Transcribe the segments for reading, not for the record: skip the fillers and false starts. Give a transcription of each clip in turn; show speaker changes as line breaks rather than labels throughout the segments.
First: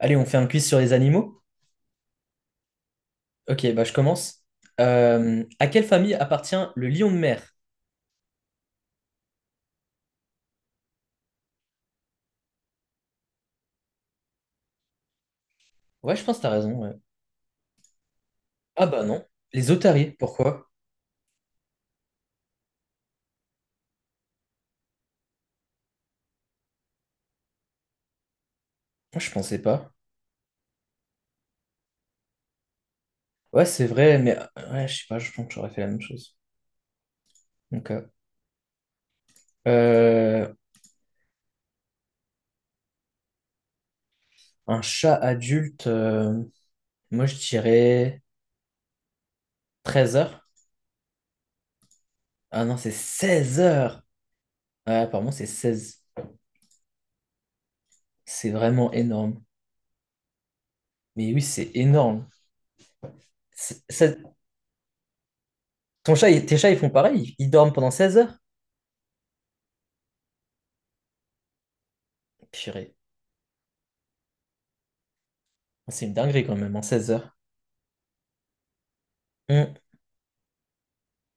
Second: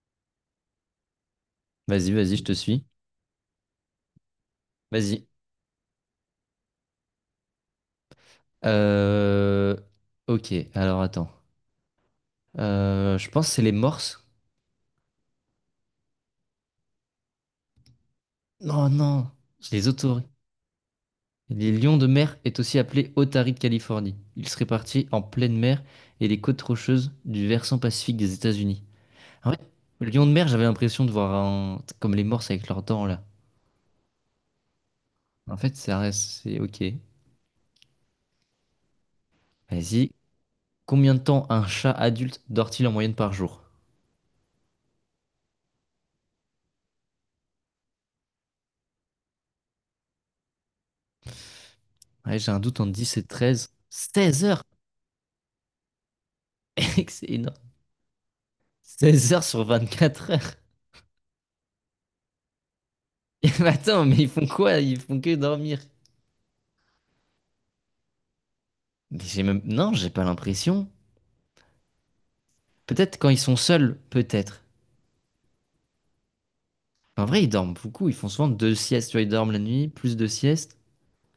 Allez, on fait un quiz sur les animaux.
Vas-y, vas-y, je te suis.
Ok, bah je commence.
Vas-y.
À quelle famille appartient le lion de mer?
Euh, Ok, alors attends. Je pense que c'est les morses.
Ouais, je pense que t'as raison, ouais. Ah
Non,
bah non.
non,
Les
les
otaries,
otaries.
pourquoi?
Les lions de mer est aussi appelé otaries de Californie. Ils se répartissent en pleine mer et les côtes rocheuses du versant pacifique des États-Unis.
Moi, je
En
pensais
fait,
pas.
le lion de mer, j'avais l'impression de voir un, comme les morses avec leurs dents là.
Ouais, c'est vrai, mais ouais, je sais pas, je pense que
En
j'aurais
fait,
fait la
ça
même
reste,
chose.
c'est ok.
Donc,
Vas-y.
euh,
Combien de temps un chat adulte dort-il en moyenne par jour?
un chat adulte, moi je dirais 13 heures.
Ouais, j'ai un
Ah non,
doute
c'est
entre 10 et
16
13
heures.
16 heures!
Ouais, apparemment, c'est 16.
Excellent.
C'est vraiment
16
énorme.
heures sur 24 heures.
Mais oui, c'est énorme.
Et mais
C'est-
attends,
ça-
mais ils font quoi? Ils font que dormir.
Ton chat, tes chats, ils font pareil? Ils dorment pendant 16 heures?
Mais j'ai même, non, j'ai pas l'impression.
Purée.
Peut-être quand ils sont seuls, peut-être.
C'est une dinguerie quand même, en 16
En
heures.
vrai, ils dorment beaucoup. Ils font souvent deux siestes. Tu vois, ils dorment la
Hmm.
nuit, plus deux siestes.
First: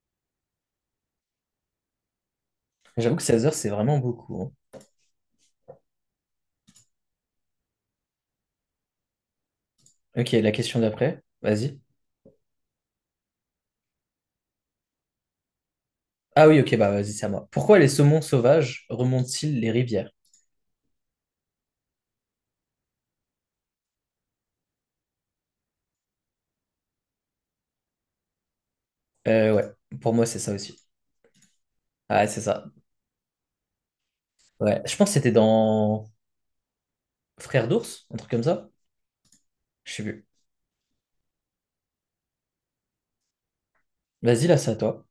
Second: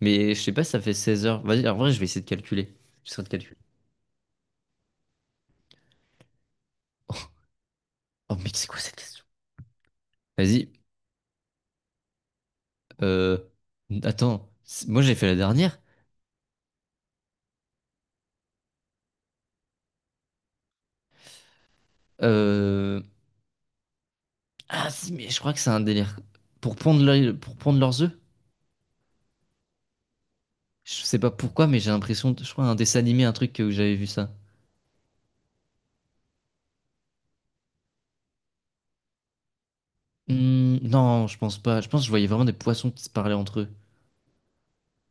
Mais je sais pas, ça fait 16 heures. Vas-y, en vrai, je vais essayer de calculer.
J'avoue que
J'essaie de
16 heures,
calculer.
c'est vraiment beaucoup, hein.
Oh, mais c'est quoi cette question?
Ok, la
Vas-y.
question d'après, vas-y.
Euh... Attends. Moi, j'ai fait la dernière.
Ah oui, ok, bah vas-y, c'est à moi. Pourquoi les saumons sauvages remontent-ils les rivières?
Euh... Ah, si, mais je crois que c'est un délire. Pour pondre, pour pondre leurs œufs?
Ouais, pour moi, c'est ça aussi.
Je sais pas pourquoi, mais j'ai
Ah, ouais,
l'impression,
c'est
je crois
ça.
un dessin animé, un truc où j'avais vu ça.
Ouais, je pense que c'était dans Frères d'ours, un truc comme ça. Je sais plus.
Hmm, non, je pense pas. Je pense que je voyais vraiment des poissons qui se parlaient entre eux.
Vas-y, là, c'est à toi.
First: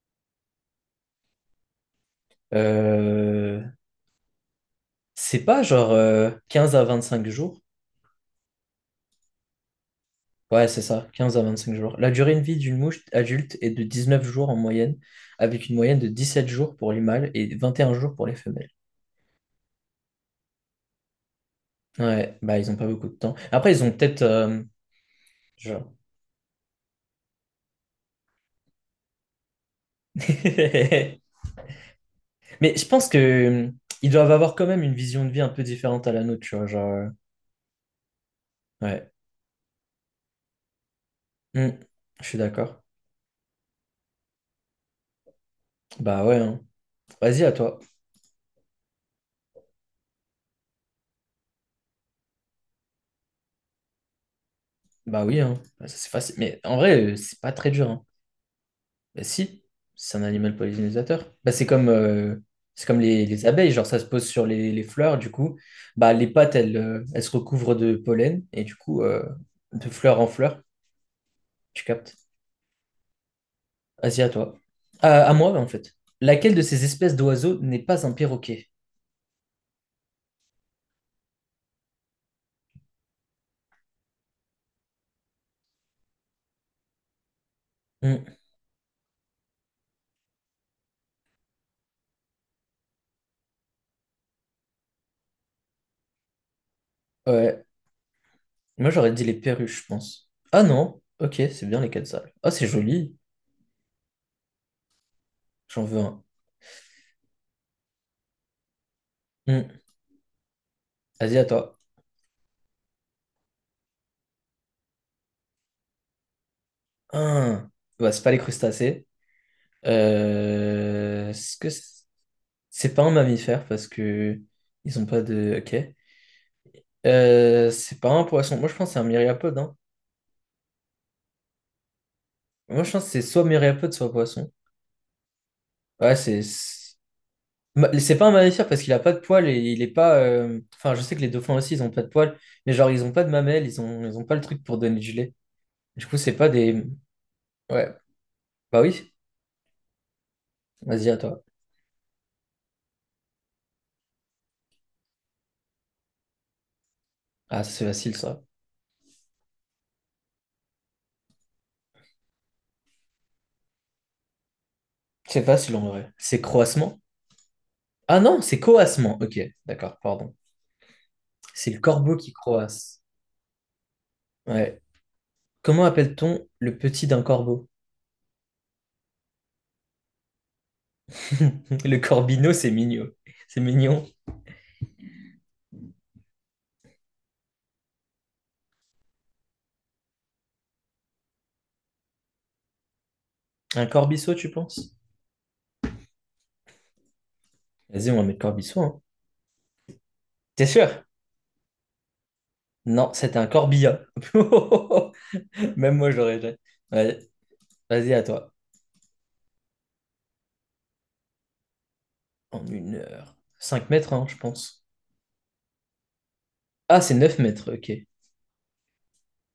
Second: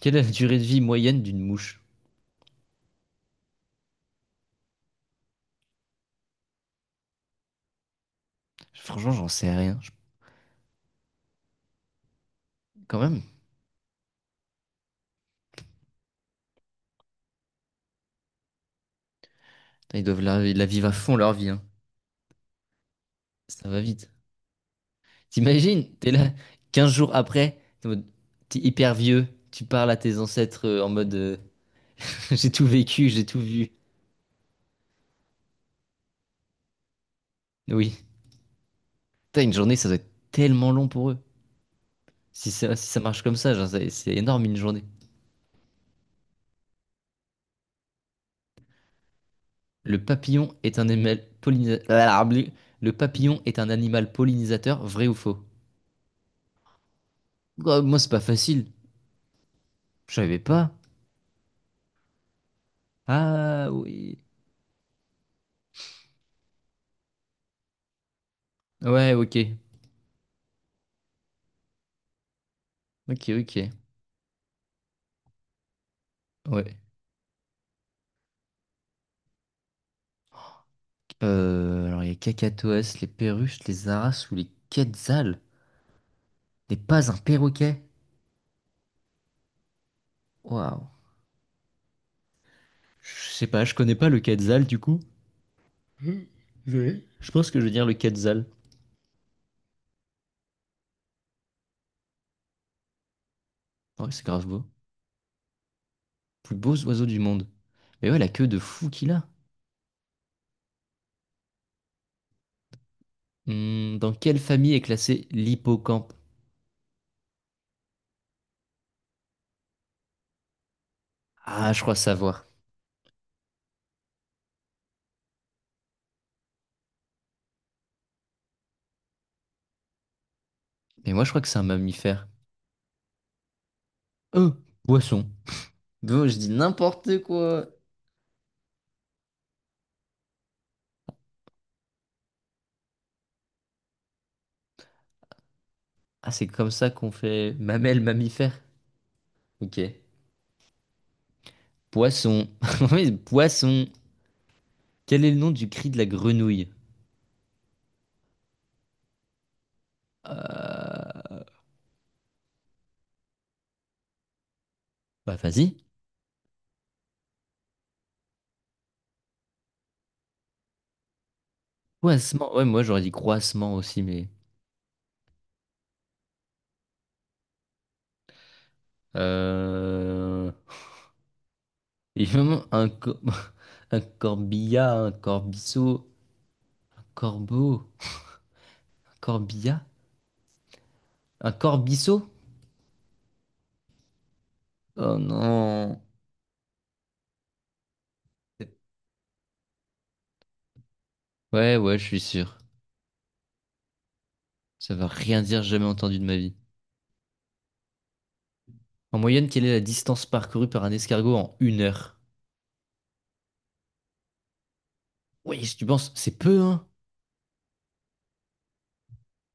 Quelle est la durée de vie moyenne d'une mouche?
Euh, C'est pas genre 15 à 25 jours.
Franchement, j'en sais rien. Je-
Ouais, c'est ça, 15 à 25 jours. La durée de vie d'une
Quand
mouche
même.
adulte est de 19 jours en moyenne, avec une moyenne de 17 jours pour les mâles et 21 jours pour les femelles.
Putain, ils doivent la, ils la vivre à fond leur vie, hein.
Ouais, bah ils ont pas beaucoup de temps.
Ça
Après,
va
ils ont
vite.
peut-être
T'imagines,
genre-
t'es là 15 jours après, t'es en mode, t'es hyper vieux, tu parles à tes ancêtres en mode j'ai tout
Mais je pense
vécu,
que
j'ai tout vu.
ils doivent avoir quand même une vision de vie un peu différente à la nôtre, tu vois, genre
Oui.
ouais.
Putain, une journée, ça doit être tellement long pour eux.
Hmm, je suis
Si ça,
d'accord.
si ça marche comme ça, genre, c'est énorme une journée.
Bah ouais, hein. Vas-y à toi.
Le papillon est un animal pollinisateur. Le papillon est un animal pollinisateur, vrai ou
Bah oui
faux?
hein. Bah, ça, c'est facile. Mais en vrai, c'est pas très
Oh,
dur
moi,
hein.
c'est pas facile.
Bah si,
Je
c'est un
savais
animal
pas.
pollinisateur. Bah c'est comme les
Ah
abeilles, genre ça se
oui.
pose sur les fleurs du coup. Bah les pattes elles, elles se recouvrent de pollen et du coup
Ouais, ok.
de fleur en fleur, tu captes?
Ok, ok.
Vas-y, à toi. À moi, en fait. Laquelle de
Ouais.
ces espèces d'oiseaux n'est pas un perroquet?
Alors, il y a Cacatoès, les perruches, les aras ou les quetzals. N'est pas un perroquet.
Hmm,
Waouh. Je sais pas, je connais pas le quetzal du coup. Oui, je pense que je
ouais.
vais dire le quetzal.
Moi, j'aurais dit les perruches, je pense. Ah non. Ok, c'est bien les quetzals. Ah, c'est joli.
Ouais, c'est grave beau.
J'en veux un.
Plus beaux oiseaux du monde. Mais ouais, la queue de fou qu'il a.
Hmm, Vas-y, à toi.
Hmm, dans quelle famille est classé l'hippocampe?
Ah. Bah, c'est pas les crustacés. Est-ce que
Ah, je
c'est
crois savoir.
c'est pas un mammifère parce que ils ont pas de. Ok. C'est pas un poisson. Moi, je pense que c'est un myriapode, hein.
Mais moi, je crois que c'est un mammifère.
Moi, je pense que c'est soit myriapode, soit
Euh,
poisson.
Poisson.
Ouais,
Bon, je
c'est.
dis n'importe quoi.
C'est pas un mammifère parce qu'il a pas de poils et il est pas, enfin, je sais que les dauphins aussi, ils ont pas de poils, mais genre, ils ont pas de mamelles, ils ont pas le truc pour donner du lait. Du coup,
Ah,
c'est
c'est
pas
comme
des.
ça qu'on fait
Ouais,
mamelle mammifère.
bah oui,
Ok.
vas-y à toi.
Poisson. Oui, poisson. Quel est le nom du cri de la grenouille?
Ah, c'est facile ça.
Euh... Bah,
C'est facile
vas-y.
en vrai. C'est croassement? Ah non, c'est coassement. Ok, d'accord, pardon. C'est le corbeau qui
Croassement. Ouais, moi,
croasse.
j'aurais dit croassement aussi, mais...
Ouais. Comment appelle-t-on le petit d'un corbeau?
Euh...
Le
Il y a
corbeau
vraiment
c'est
un,
mignon.
cor-
C'est
un
mignon.
corbillard, un corbiceau, un corbeau, un corbillard, un corbiceau?
Un corbiceau, tu penses?
Oh non.
Vas-y, on va mettre corbiceau, hein. T'es sûr?
Ouais, ouais, je suis sûr.
Non, c'était un corbillard.
Ça va rien dire, jamais
Même moi, je
entendu de
l'aurais
ma
déjà.
vie.
Ouais, vas-y, à toi.
En moyenne, quelle est la distance parcourue par un escargot en une heure?
En une heure, 5 mètres, hein, je pense.
Oui, si tu penses, c'est peu, hein?
Ah, c'est 9 mètres, ok.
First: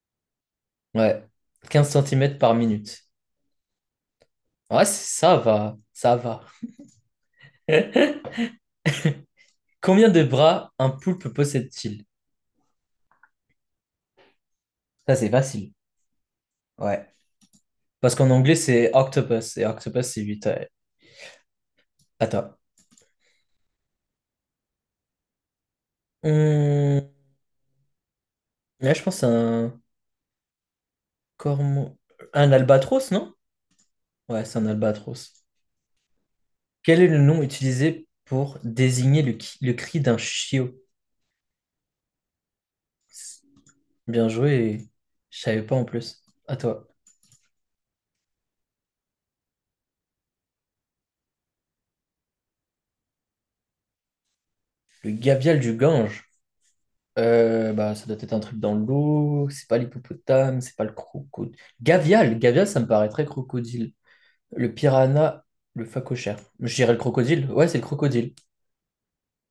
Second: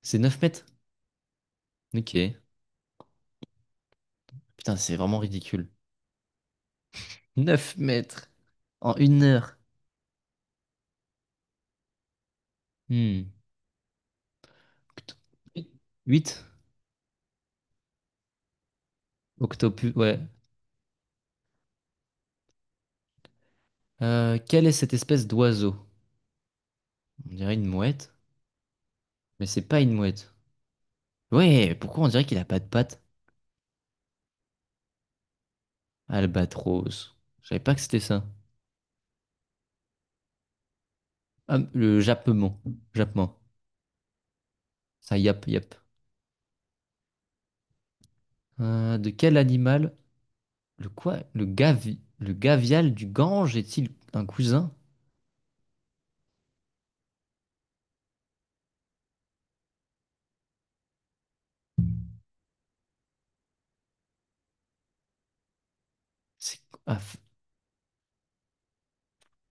C'est 9 mètres?
Ouais. 15 centimètres
Ok.
par minute.
Putain,
Ouais,
c'est vraiment
ça
ridicule.
va. Ça va.
9 mètres en une heure.
Combien de bras un poulpe possède-t-il?
Hmm.
Ça, c'est facile.
8?
Ouais. Parce qu'en anglais, c'est octopus. Et
Octopus,
octopus,
ouais.
c'est huit, ouais. À toi.
Quelle est cette espèce d'oiseau?
Hum,
On dirait une mouette,
Là, je pense à
mais c'est pas une mouette. Ouais,
cormo-
pourquoi on dirait qu'il a
Un
pas de pattes?
albatros, non? Ouais, c'est un albatros. Quel est le
Albatros.
nom
Je savais pas que c'était
utilisé
ça.
pour désigner le cri d'un chiot?
Ah, le jappement. Jappement.
Bien joué.
Ça,
Je
yap,
savais pas
yap.
en plus. À toi.
De quel animal? Le quoi? Le gavial du Gange est-il un cousin?
Le gavial du Gange. Bah, ça doit être un truc dans l'eau. C'est pas l'hippopotame, c'est pas le crocodile. Gavial, gavial, ça me paraît très crocodile. Le piranha, le phacochère.
C'est
Je dirais
ah,
le crocodile. Ouais, c'est le crocodile.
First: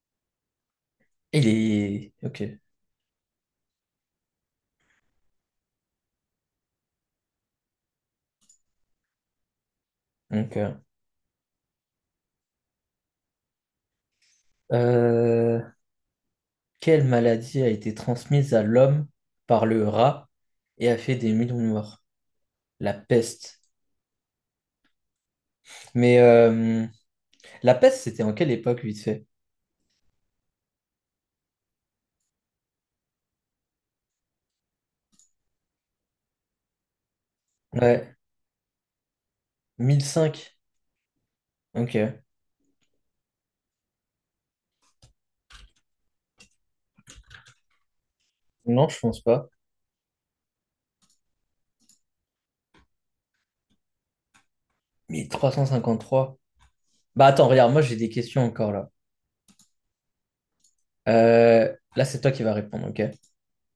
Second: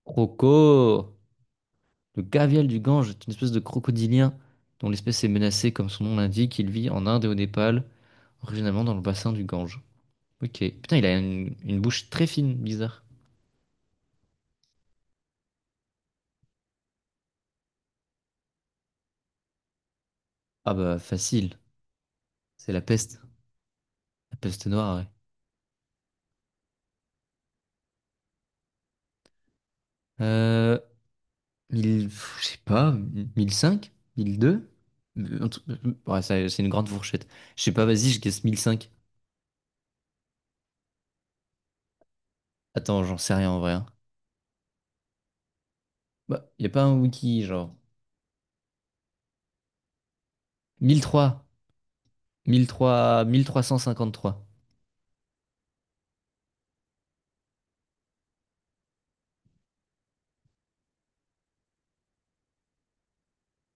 croco.
Il est.
Le
Ok.
gavial du Gange est une espèce de crocodilien dont l'espèce est menacée, comme son nom l'indique. Il vit en Inde et au Népal, originairement dans le bassin du Gange.
Donc,
Ok. Putain, il a une bouche très fine, bizarre.
euh, quelle maladie a été transmise à l'homme par le rat
Ah
et a
bah
fait des millions
facile.
de morts?
C'est la
La
peste.
peste.
La peste noire, ouais.
Mais la peste, c'était en quelle époque, vite fait?
Euh, 1000, je sais pas, 1005, 1002? Ouais, ça, c'est une grande fourchette. Je sais pas, vas-y,
Ouais.
je guesse 1005.
1005. Ok.
Attends, j'en sais rien en vrai, hein. Bah, y a pas un wiki, genre.
Non, je pense pas.
1003, 1003, 1353.
Mais 353. Bah attends, regarde, moi j'ai des questions encore là. Là, c'est toi qui vas répondre, ok?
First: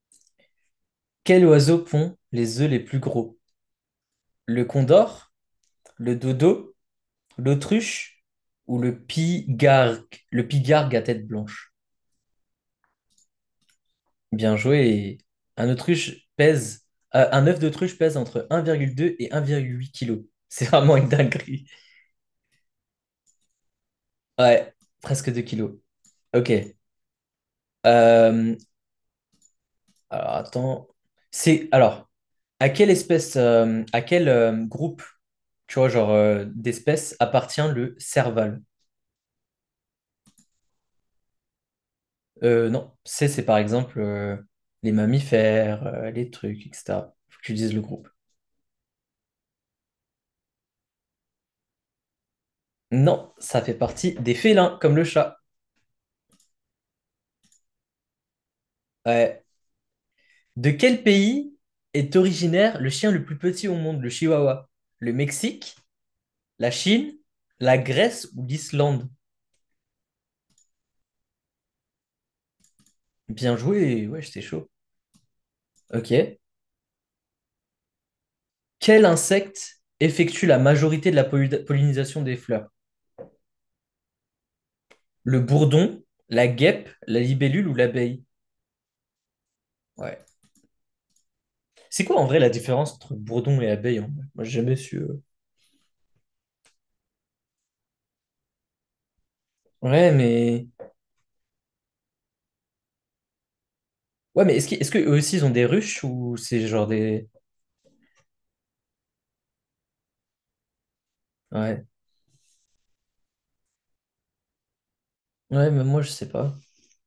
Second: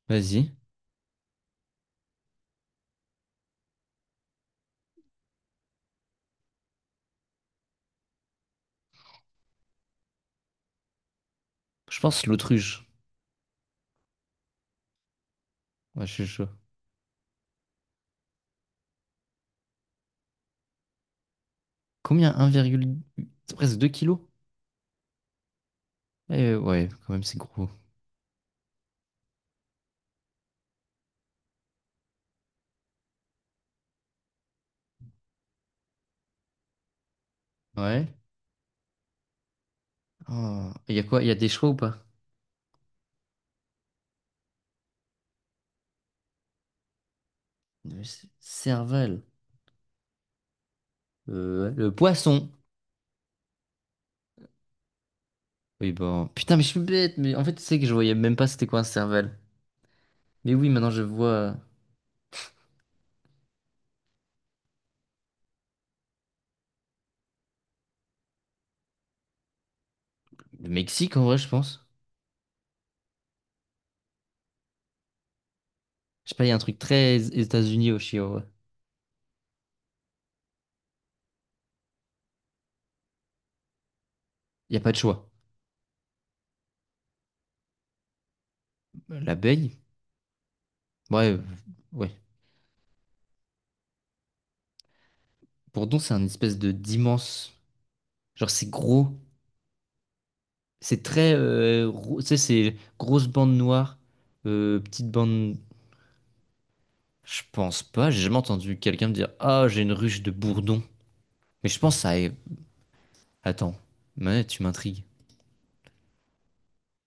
Vas-y.
Quel oiseau pond les œufs les plus gros? Le condor, le dodo, l'autruche ou le pigargue à tête blanche?
Je pense l'autruche.
Bien joué, et Un
Ouais, je suis
autruche
chaud.
pèse, un œuf d'autruche pèse entre 1,2 et 1,8 kg. C'est vraiment une dinguerie.
Combien? 1,8? C'est presque 2 kilos?
Ouais, presque 2 kilos. Ok.
Eh, ouais, quand même, c'est gros.
Euh, alors attends. C'est alors. À quelle espèce, à quel groupe, tu vois, genre d'espèces appartient le
Ouais.
serval?
Oh. Et y a quoi? Y a des choix ou pas?
Non, c'est par exemple les mammifères, les trucs, etc. Faut que tu dises le groupe.
Cervelle. Le poisson.
Non, ça fait partie des félins, comme le chat.
Oui, bon. Putain, mais je suis bête, mais en fait, tu sais que je voyais même pas c'était quoi un cervelle.
Ouais.
Mais
De
oui, maintenant
quel
je vois
pays est originaire le chien le plus petit au monde, le chihuahua? Le Mexique, la Chine, la Grèce ou l'Islande?
le Mexique en vrai, je pense.
Bien joué, ouais, j'étais chaud.
Je sais
Ok.
pas, il y a un truc très États-Unis au Chili, en vrai.
Quel insecte effectue la majorité de la pollinisation des fleurs?
Il y a pas de choix.
Le bourdon, la guêpe, la libellule ou l'abeille?
L'abeille,
Ouais.
ouais,
C'est
ouais.
quoi en vrai la différence entre bourdon et abeille en vrai? Moi, j'ai jamais su.
Bourdon, c'est un espèce de d'immense. Genre, c'est gros.
Ouais, mais.
C'est très. Tu sais, c'est grosse bande noire,
Ouais, mais est-ce que, est-ce que
petite
eux aussi ils ont
bande.
des ruches ou c'est genre des.
Je pense pas, j'ai jamais entendu quelqu'un me dire ah, j'ai une ruche de bourdon. Mais je
Ouais.
pense à. Attends, mais tu m'intrigues.
Ouais, mais moi, je sais pas.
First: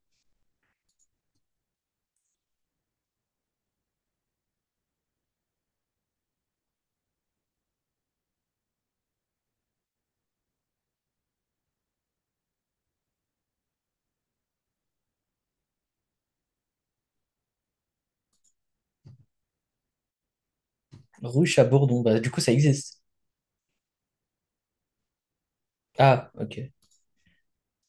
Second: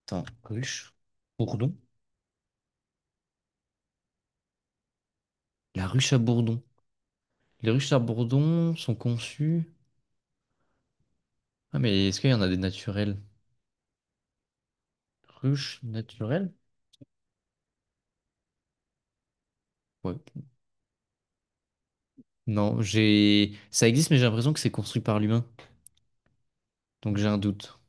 Attends, ruche? Bourdon? La ruche à bourdon. Les ruches à bourdon sont conçues. Ah, mais est-ce qu'il y en a des naturelles? Ruches naturelles? Ouais.
Ruche à bourdon, bah du coup, ça
Non,
existe.
j'ai. Ça existe, mais j'ai l'impression que c'est construit par l'humain.
Ah, ok.
Donc j'ai un doute.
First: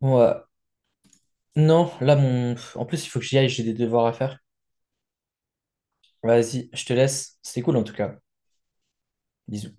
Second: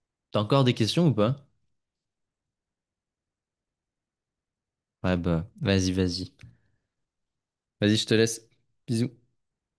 Bon,
T'as encore des questions ou pas?
non, là, mon. En plus, il faut que j'y aille, j'ai des devoirs à faire.
Ouais, bah, vas-y, vas-y.
Vas-y, je te laisse. C'était cool en tout
Vas-y, je te
cas.
laisse. Bisous.
Bisous.